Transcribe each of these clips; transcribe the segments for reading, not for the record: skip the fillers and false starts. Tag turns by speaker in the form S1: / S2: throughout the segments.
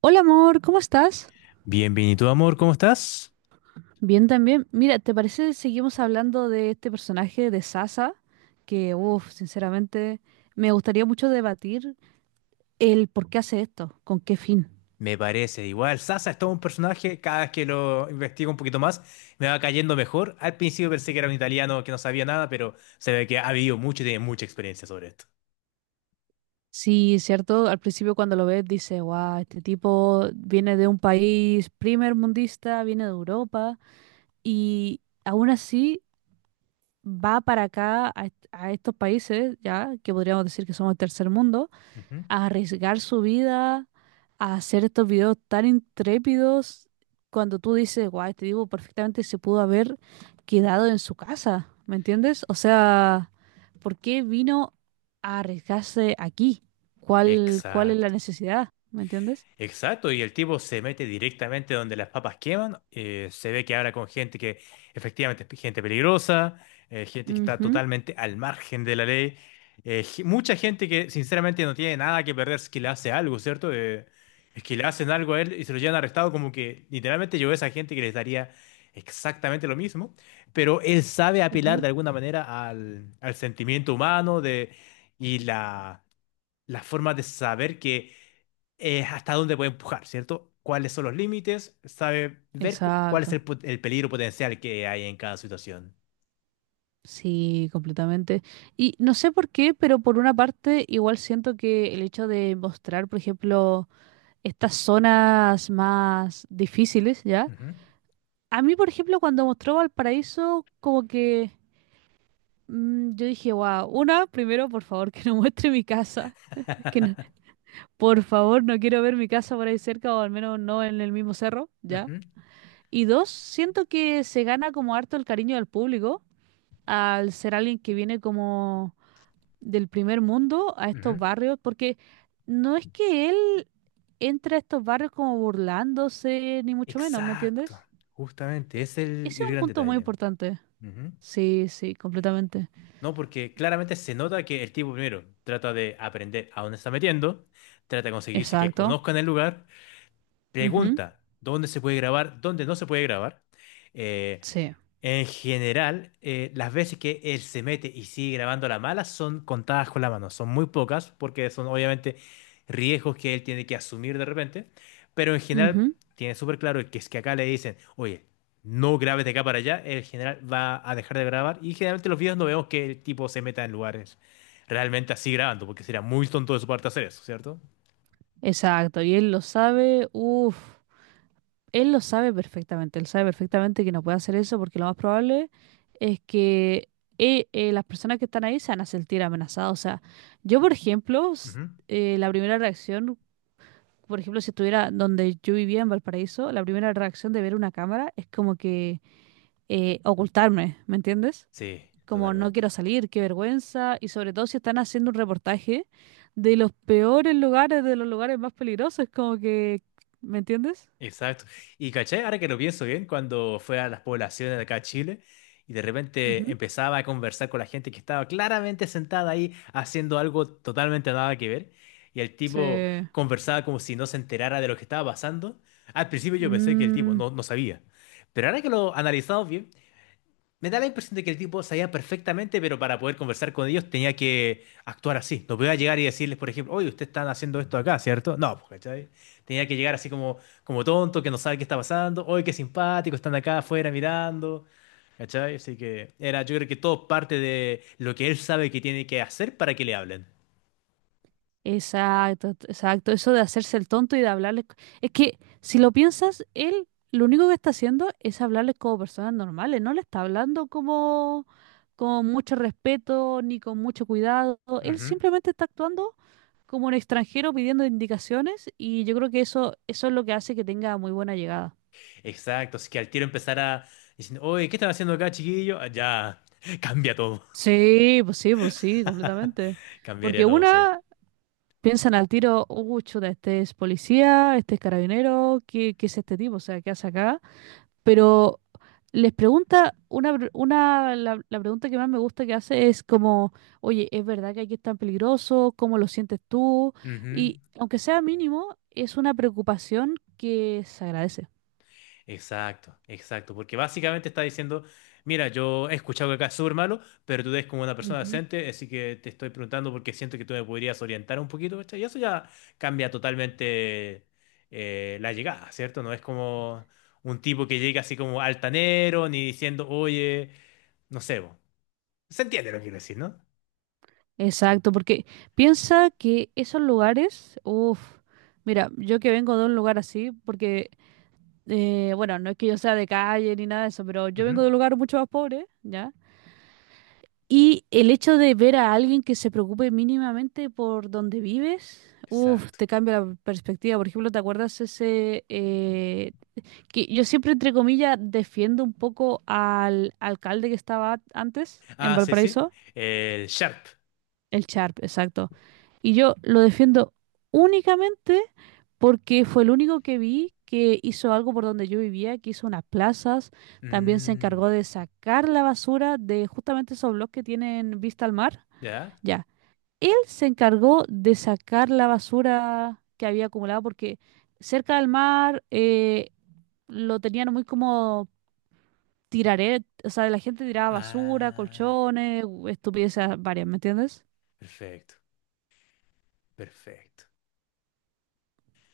S1: Hola amor, ¿cómo estás?
S2: Bien, bien, ¿y tú, amor? ¿Cómo estás?
S1: Bien también. Mira, ¿te parece que seguimos hablando de este personaje de Sasa? Sinceramente, me gustaría mucho debatir el por qué hace esto, con qué fin.
S2: Me parece igual. Sasa es todo un personaje. Cada vez que lo investigo un poquito más, me va cayendo mejor. Al principio pensé que era un italiano que no sabía nada, pero se ve que ha vivido mucho y tiene mucha experiencia sobre esto.
S1: Sí, cierto, al principio cuando lo ves dice, wow, este tipo viene de un país primermundista, viene de Europa y aún así va para acá a estos países, ya, que podríamos decir que somos el tercer mundo,
S2: Ujú.
S1: a arriesgar su vida, a hacer estos videos tan intrépidos, cuando tú dices, guay, este tipo perfectamente se pudo haber quedado en su casa, ¿me entiendes? O sea, ¿por qué vino a arriesgarse aquí? ¿Cuál es la
S2: Exacto.
S1: necesidad? ¿Me entiendes?
S2: Exacto, y el tipo se mete directamente donde las papas queman, se ve que habla con gente que efectivamente es gente peligrosa, gente que está
S1: Ujú,
S2: totalmente al margen de la ley, mucha gente que sinceramente no tiene nada que perder si que le hace algo, ¿cierto? Es que le hacen algo a él y se lo llevan arrestado como que literalmente yo veo a esa gente que les daría exactamente lo mismo, pero él sabe apelar
S1: ujú.
S2: de alguna manera al sentimiento humano de, y la forma de saber que hasta dónde puede empujar, ¿cierto? ¿Cuáles son los límites? Sabe ver cuál es
S1: Exacto.
S2: el peligro potencial que hay en cada situación.
S1: Sí, completamente. Y no sé por qué, pero por una parte igual siento que el hecho de mostrar, por ejemplo, estas zonas más difíciles, ¿ya?
S2: Ujú.
S1: A mí, por ejemplo, cuando mostró Valparaíso, como que yo dije, wow, una, primero, por favor, que no muestre mi casa, que no- por favor, no quiero ver mi casa por ahí cerca o al menos no en el mismo cerro, ¿ya?
S2: Ujú,
S1: Y dos, siento que se gana como harto el cariño del público al ser alguien que viene como del primer mundo a estos
S2: ujú.
S1: barrios, porque no es que él entre a estos barrios como burlándose, ni mucho menos, ¿me
S2: Exacto,
S1: entiendes?
S2: justamente, ese es
S1: Ese
S2: el
S1: es un
S2: gran
S1: punto muy
S2: detalle.
S1: importante. Sí, sí, completamente.
S2: No, porque claramente se nota que el tipo primero trata de aprender a dónde está metiendo, trata de conseguirse que
S1: Exacto.
S2: conozcan el lugar.
S1: Ujú.
S2: Pregunta, ¿dónde se puede grabar? ¿Dónde no se puede grabar? Eh,
S1: Sí.
S2: en general, las veces que él se mete y sigue grabando a la mala son contadas con la mano, son muy pocas porque son obviamente riesgos que él tiene que asumir de repente, pero en general
S1: Ujú.
S2: tiene súper claro que es que acá le dicen, oye, no grabes de acá para allá, el general va a dejar de grabar y generalmente los videos no vemos que el tipo se meta en lugares realmente así grabando porque sería muy tonto de su parte hacer eso, ¿cierto?
S1: Exacto. Y él lo sabe, uff, él lo sabe perfectamente, él sabe perfectamente que no puede hacer eso porque lo más probable es que las personas que están ahí se van a sentir amenazadas. O sea, yo, por ejemplo,
S2: Ujú.
S1: la primera reacción, por ejemplo, si estuviera donde yo vivía en Valparaíso, la primera reacción de ver una cámara es como que ocultarme, ¿me entiendes?
S2: Sí,
S1: Como no
S2: totalmente.
S1: quiero salir, qué vergüenza, y sobre todo si están haciendo un reportaje de los peores lugares, de los lugares más peligrosos, como que, ¿me entiendes?
S2: Exacto. Y caché, ahora que lo pienso bien, cuando fue a las poblaciones de acá a Chile y de repente
S1: Ujú.
S2: empezaba a conversar con la gente que estaba claramente sentada ahí haciendo algo totalmente nada que ver y el
S1: Sí.
S2: tipo conversaba como si no se enterara de lo que estaba pasando. Al principio yo pensé que el tipo
S1: Mm,
S2: no sabía, pero ahora que lo analizamos bien, me da la impresión de que el tipo sabía perfectamente, pero para poder conversar con ellos tenía que actuar así. No podía llegar y decirles, por ejemplo, oye, ustedes están haciendo esto acá, ¿cierto? No, pues, ¿cachai? Tenía que llegar así como, como tonto, que no sabe qué está pasando. Oye, qué simpático, están acá afuera mirando. ¿Cachai? Así que era, yo creo que todo parte de lo que él sabe que tiene que hacer para que le hablen.
S1: exacto. Eso de hacerse el tonto y de hablarles. Es que si lo piensas, él lo único que está haciendo es hablarles como personas normales, no le está hablando como con mucho respeto ni con mucho cuidado. Él
S2: Ujú.
S1: simplemente está actuando como un extranjero pidiendo indicaciones y yo creo que eso es lo que hace que tenga muy buena llegada.
S2: Exacto, así que al tiro empezara diciendo, oye, ¿qué están haciendo acá, chiquillo? Ah, ya, cambia todo.
S1: Sí, pues sí, pues sí, completamente.
S2: Cambiaría
S1: Porque
S2: todo, sí.
S1: una piensan al tiro, chuta, este es policía, este es carabinero, ¿qué es este tipo? O sea, ¿qué hace acá? Pero les pregunta, una, la pregunta que más me gusta que hace es como, oye, ¿es verdad que aquí es tan peligroso? ¿Cómo lo sientes tú?
S2: Ujú.
S1: Y aunque sea mínimo, es una preocupación que se agradece.
S2: Exacto, exacto, porque básicamente está diciendo, mira, yo he escuchado que acá es súper malo, pero tú eres como una persona
S1: Ujú.
S2: decente, así que te estoy preguntando porque siento que tú me podrías orientar un poquito, ¿cachai? Y eso ya cambia totalmente la llegada, ¿cierto? No es como un tipo que llega así como altanero, ni diciendo, oye, no sé, bo". Se entiende lo que quiero decir, ¿no?
S1: Exacto, porque piensa que esos lugares, uff, mira, yo que vengo de un lugar así, porque, bueno, no es que yo sea de calle ni nada de eso, pero yo vengo
S2: Ujú.
S1: de un lugar mucho más pobre, ¿ya? Y el hecho de ver a alguien que se preocupe mínimamente por donde vives, uff,
S2: Exacto.
S1: te cambia la perspectiva. Por ejemplo, ¿te acuerdas ese, que yo siempre, entre comillas, defiendo un poco al alcalde que estaba antes en
S2: Ah, sí, sí,
S1: Valparaíso?
S2: el sharp.
S1: El Sharp, exacto. Y yo lo defiendo únicamente porque fue el único que vi que hizo algo por donde yo vivía, que hizo unas plazas, también se
S2: Mm,
S1: encargó de sacar la basura de justamente esos bloques que tienen vista al mar.
S2: ¿ya?
S1: Ya, él se encargó de sacar la basura que había acumulado porque cerca del mar lo tenían muy como tiraret, o sea, la gente tiraba basura,
S2: Ah,
S1: colchones, estupideces varias, ¿me entiendes?
S2: perfecto, perfecto.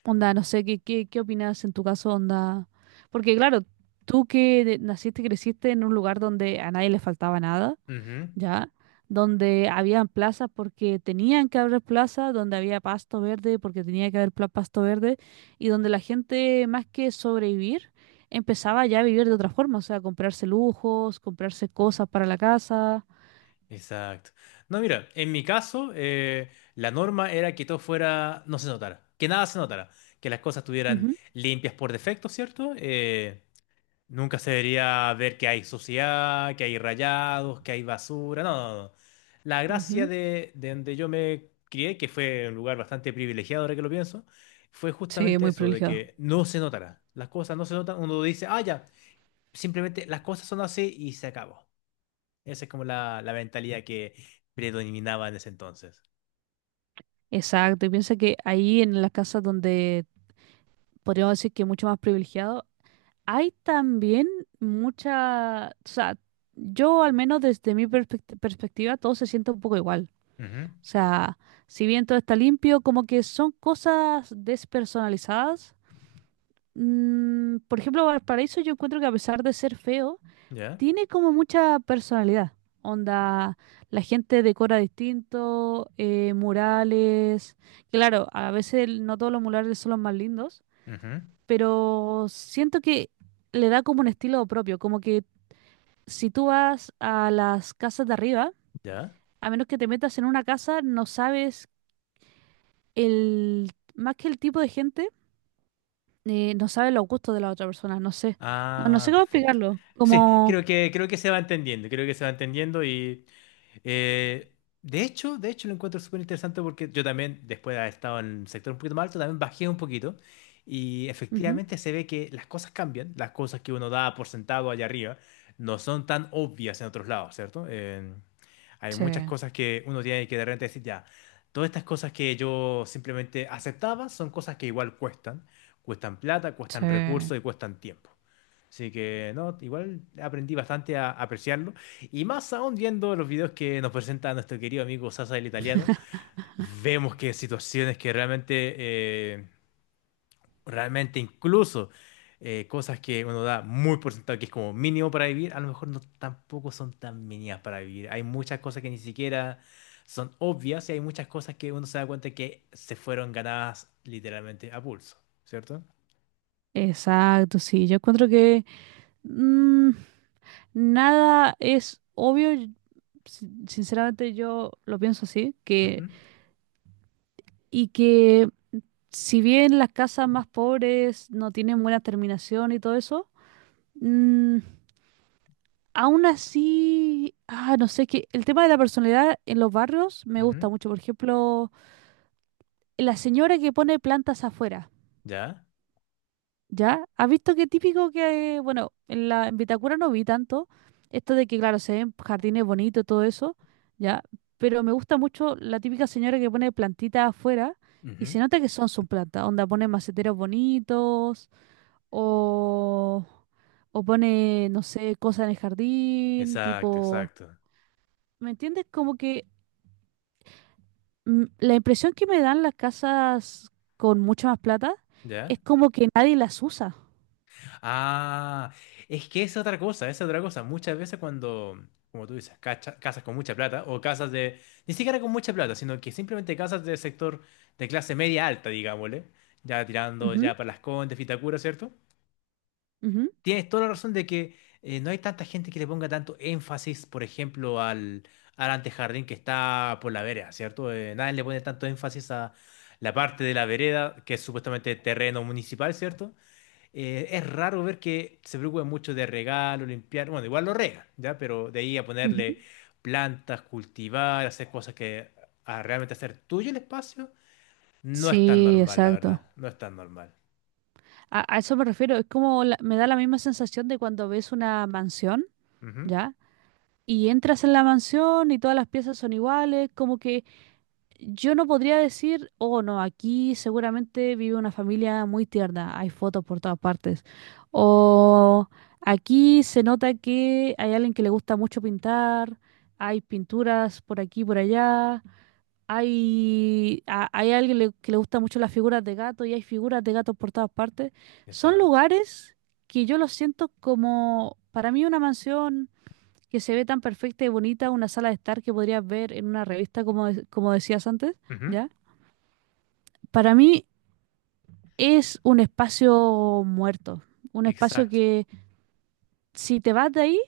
S1: Onda, no sé, ¿qué opinas en tu caso, onda? Porque claro, tú que naciste y creciste en un lugar donde a nadie le faltaba nada,
S2: Ujú.
S1: ¿ya? Donde habían plazas porque tenían que haber plazas, donde había pasto verde porque tenía que haber pasto verde, y donde la gente, más que sobrevivir, empezaba ya a vivir de otra forma, o sea, comprarse lujos, comprarse cosas para la casa.
S2: Exacto. No, mira, en mi caso, la norma era que todo fuera, no se notara, que nada se notara, que las cosas estuvieran
S1: Ujú,
S2: limpias por defecto, ¿cierto? Nunca se debería ver que hay suciedad, que hay rayados, que hay basura, no, no, no. La gracia
S1: ujú.
S2: de donde yo me crié, que fue un lugar bastante privilegiado ahora que lo pienso, fue
S1: Sí,
S2: justamente
S1: muy
S2: eso, de
S1: privilegiado.
S2: que no se notara. Las cosas no se notan, uno dice, ah, ya, simplemente las cosas son así y se acabó. Esa es como la mentalidad que predominaba en ese entonces.
S1: Exacto, y piensa que ahí en las casas donde podríamos decir que mucho más privilegiado. Hay también mucha, o sea, yo al menos desde mi perspectiva todo se siente un poco igual.
S2: Ujú.
S1: O sea, si bien todo está limpio, como que son cosas despersonalizadas. Mm, por ejemplo, Valparaíso yo encuentro que a pesar de ser feo,
S2: Ya,
S1: tiene como mucha personalidad. Onda, la gente decora distinto, murales. Claro, a veces no todos los murales son los más lindos,
S2: ujú,
S1: pero siento que le da como un estilo propio, como que si tú vas a las casas de arriba,
S2: ya.
S1: a menos que te metas en una casa, no sabes el, más que el tipo de gente, no sabes los gustos de la otra persona, no sé, no, no
S2: Ah,
S1: sé cómo
S2: perfecto.
S1: explicarlo,
S2: Sí,
S1: como...
S2: creo que se va entendiendo, creo que se va entendiendo y Eh, de hecho lo encuentro súper interesante porque yo también, después de haber estado en el sector un poquito más alto, también bajé un poquito y
S1: Ujú.
S2: efectivamente se ve que las cosas cambian, las cosas que uno da por sentado allá arriba no son tan obvias en otros lados, ¿cierto? Hay
S1: Sí,
S2: muchas cosas que uno tiene que de repente decir, ya, todas estas cosas que yo simplemente aceptaba son cosas que igual cuestan, cuestan plata,
S1: sí.
S2: cuestan recursos y cuestan tiempo. Así que, no, igual aprendí bastante a apreciarlo. Y más aún viendo los videos que nos presenta nuestro querido amigo Sasa el italiano, vemos que situaciones que realmente, eh, realmente incluso cosas que uno da muy por sentado que es como mínimo para vivir, a lo mejor no tampoco son tan mínimas para vivir. Hay muchas cosas que ni siquiera son obvias y hay muchas cosas que uno se da cuenta que se fueron ganadas literalmente a pulso, cierto.
S1: Exacto, sí, yo encuentro que mm, nada es obvio, y sinceramente yo lo pienso así,
S2: Ujú,
S1: que, y que si bien las casas más pobres no tienen buena terminación y todo eso, mm, aún así, ah, no sé, es que el tema de la personalidad en los barrios me
S2: ujú.
S1: gusta mucho. Por ejemplo, la señora que pone plantas afuera,
S2: ¿Ya?
S1: ¿ya? ¿Has visto qué típico que, bueno, en Vitacura no vi tanto, esto de que, claro, se ven jardines bonitos, todo eso, ¿ya? Pero me gusta mucho la típica señora que pone plantitas afuera y
S2: Ujú.
S1: se nota que son sus plantas, onda pone maceteros bonitos. o, o pone, no sé, cosas en el jardín,
S2: Exacto,
S1: tipo,
S2: exacto.
S1: ¿me entiendes? Como que la impresión que me dan las casas con mucha más plata es
S2: ¿Ya?
S1: como que nadie las usa.
S2: Ah, es que es otra cosa, es otra cosa. Muchas veces cuando, como tú dices, casas con mucha plata o casas de, ni siquiera con mucha plata, sino que simplemente casas del sector de clase media alta, digámosle, ya tirando
S1: Ujú,
S2: ya para Las Condes, Vitacura, ¿cierto? Tienes toda la razón de que no hay tanta gente que le ponga tanto énfasis, por ejemplo, al antejardín que está por la vereda, ¿cierto? Nadie le pone tanto énfasis a la parte de la vereda, que es supuestamente terreno municipal, ¿cierto? Es raro ver que se preocupen mucho de regalo, limpiar. Bueno, igual lo regan, ¿ya? Pero de ahí a
S1: ujú, ujú.
S2: ponerle plantas, cultivar, hacer cosas que a realmente hacer tuyo el espacio, no es tan
S1: Sí,
S2: normal, la
S1: exacto.
S2: verdad. No es tan normal.
S1: A eso me refiero, es como me da la misma sensación de cuando ves una mansión,
S2: Ujú.
S1: ¿ya? Y entras en la mansión y todas las piezas son iguales, como que yo no podría decir, oh no, aquí seguramente vive una familia muy tierna, hay fotos por todas partes. O aquí se nota que hay alguien que le gusta mucho pintar, hay pinturas por aquí y por allá, hay alguien que le gusta mucho las figuras de gato y hay figuras de gatos por todas partes. Son
S2: Exacto.
S1: lugares que yo los siento como, para mí una mansión que se ve tan perfecta y bonita una sala de estar que podrías ver en una revista, como, como decías antes,
S2: Ujú.
S1: ¿ya? Para mí es un espacio muerto, un espacio
S2: Exacto.
S1: que si te vas de ahí,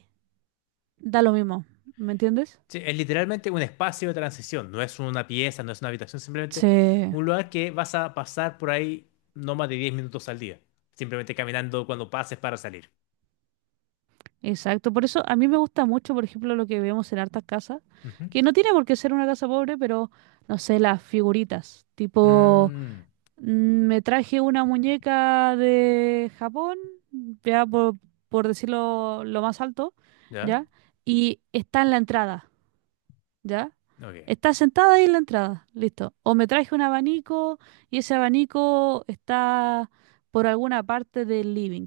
S1: da lo mismo, ¿me entiendes?
S2: Sí, es literalmente un espacio de transición. No es una pieza, no es una habitación,
S1: Sí,
S2: simplemente un lugar que vas a pasar por ahí no más de 10 minutos al día. Simplemente caminando cuando pases para salir.
S1: exacto. Por eso a mí me gusta mucho, por ejemplo, lo que vemos en hartas casas,
S2: Ujú.
S1: que no tiene por qué ser una casa pobre, pero no sé, las figuritas, tipo
S2: Mm,
S1: Me traje una muñeca de Japón, ya por, por decirlo lo más alto,
S2: ¿ya?
S1: ¿ya? Y está en la entrada, ¿ya?
S2: Ok.
S1: Está sentada ahí en la entrada, listo. O me traje un abanico y ese abanico está por alguna parte del living.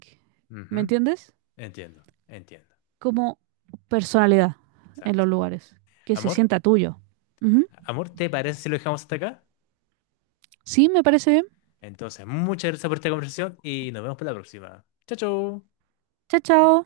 S1: ¿Me
S2: Ujú.
S1: entiendes?
S2: Entiendo, entiendo.
S1: Como personalidad en
S2: Exacto.
S1: los lugares, que se
S2: Amor,
S1: sienta tuyo. Ujú.
S2: amor, ¿te parece si lo dejamos hasta acá?
S1: Sí, me parece bien.
S2: Entonces, muchas gracias por esta conversación y nos vemos para la próxima. Chao, chao.
S1: Chao, chao.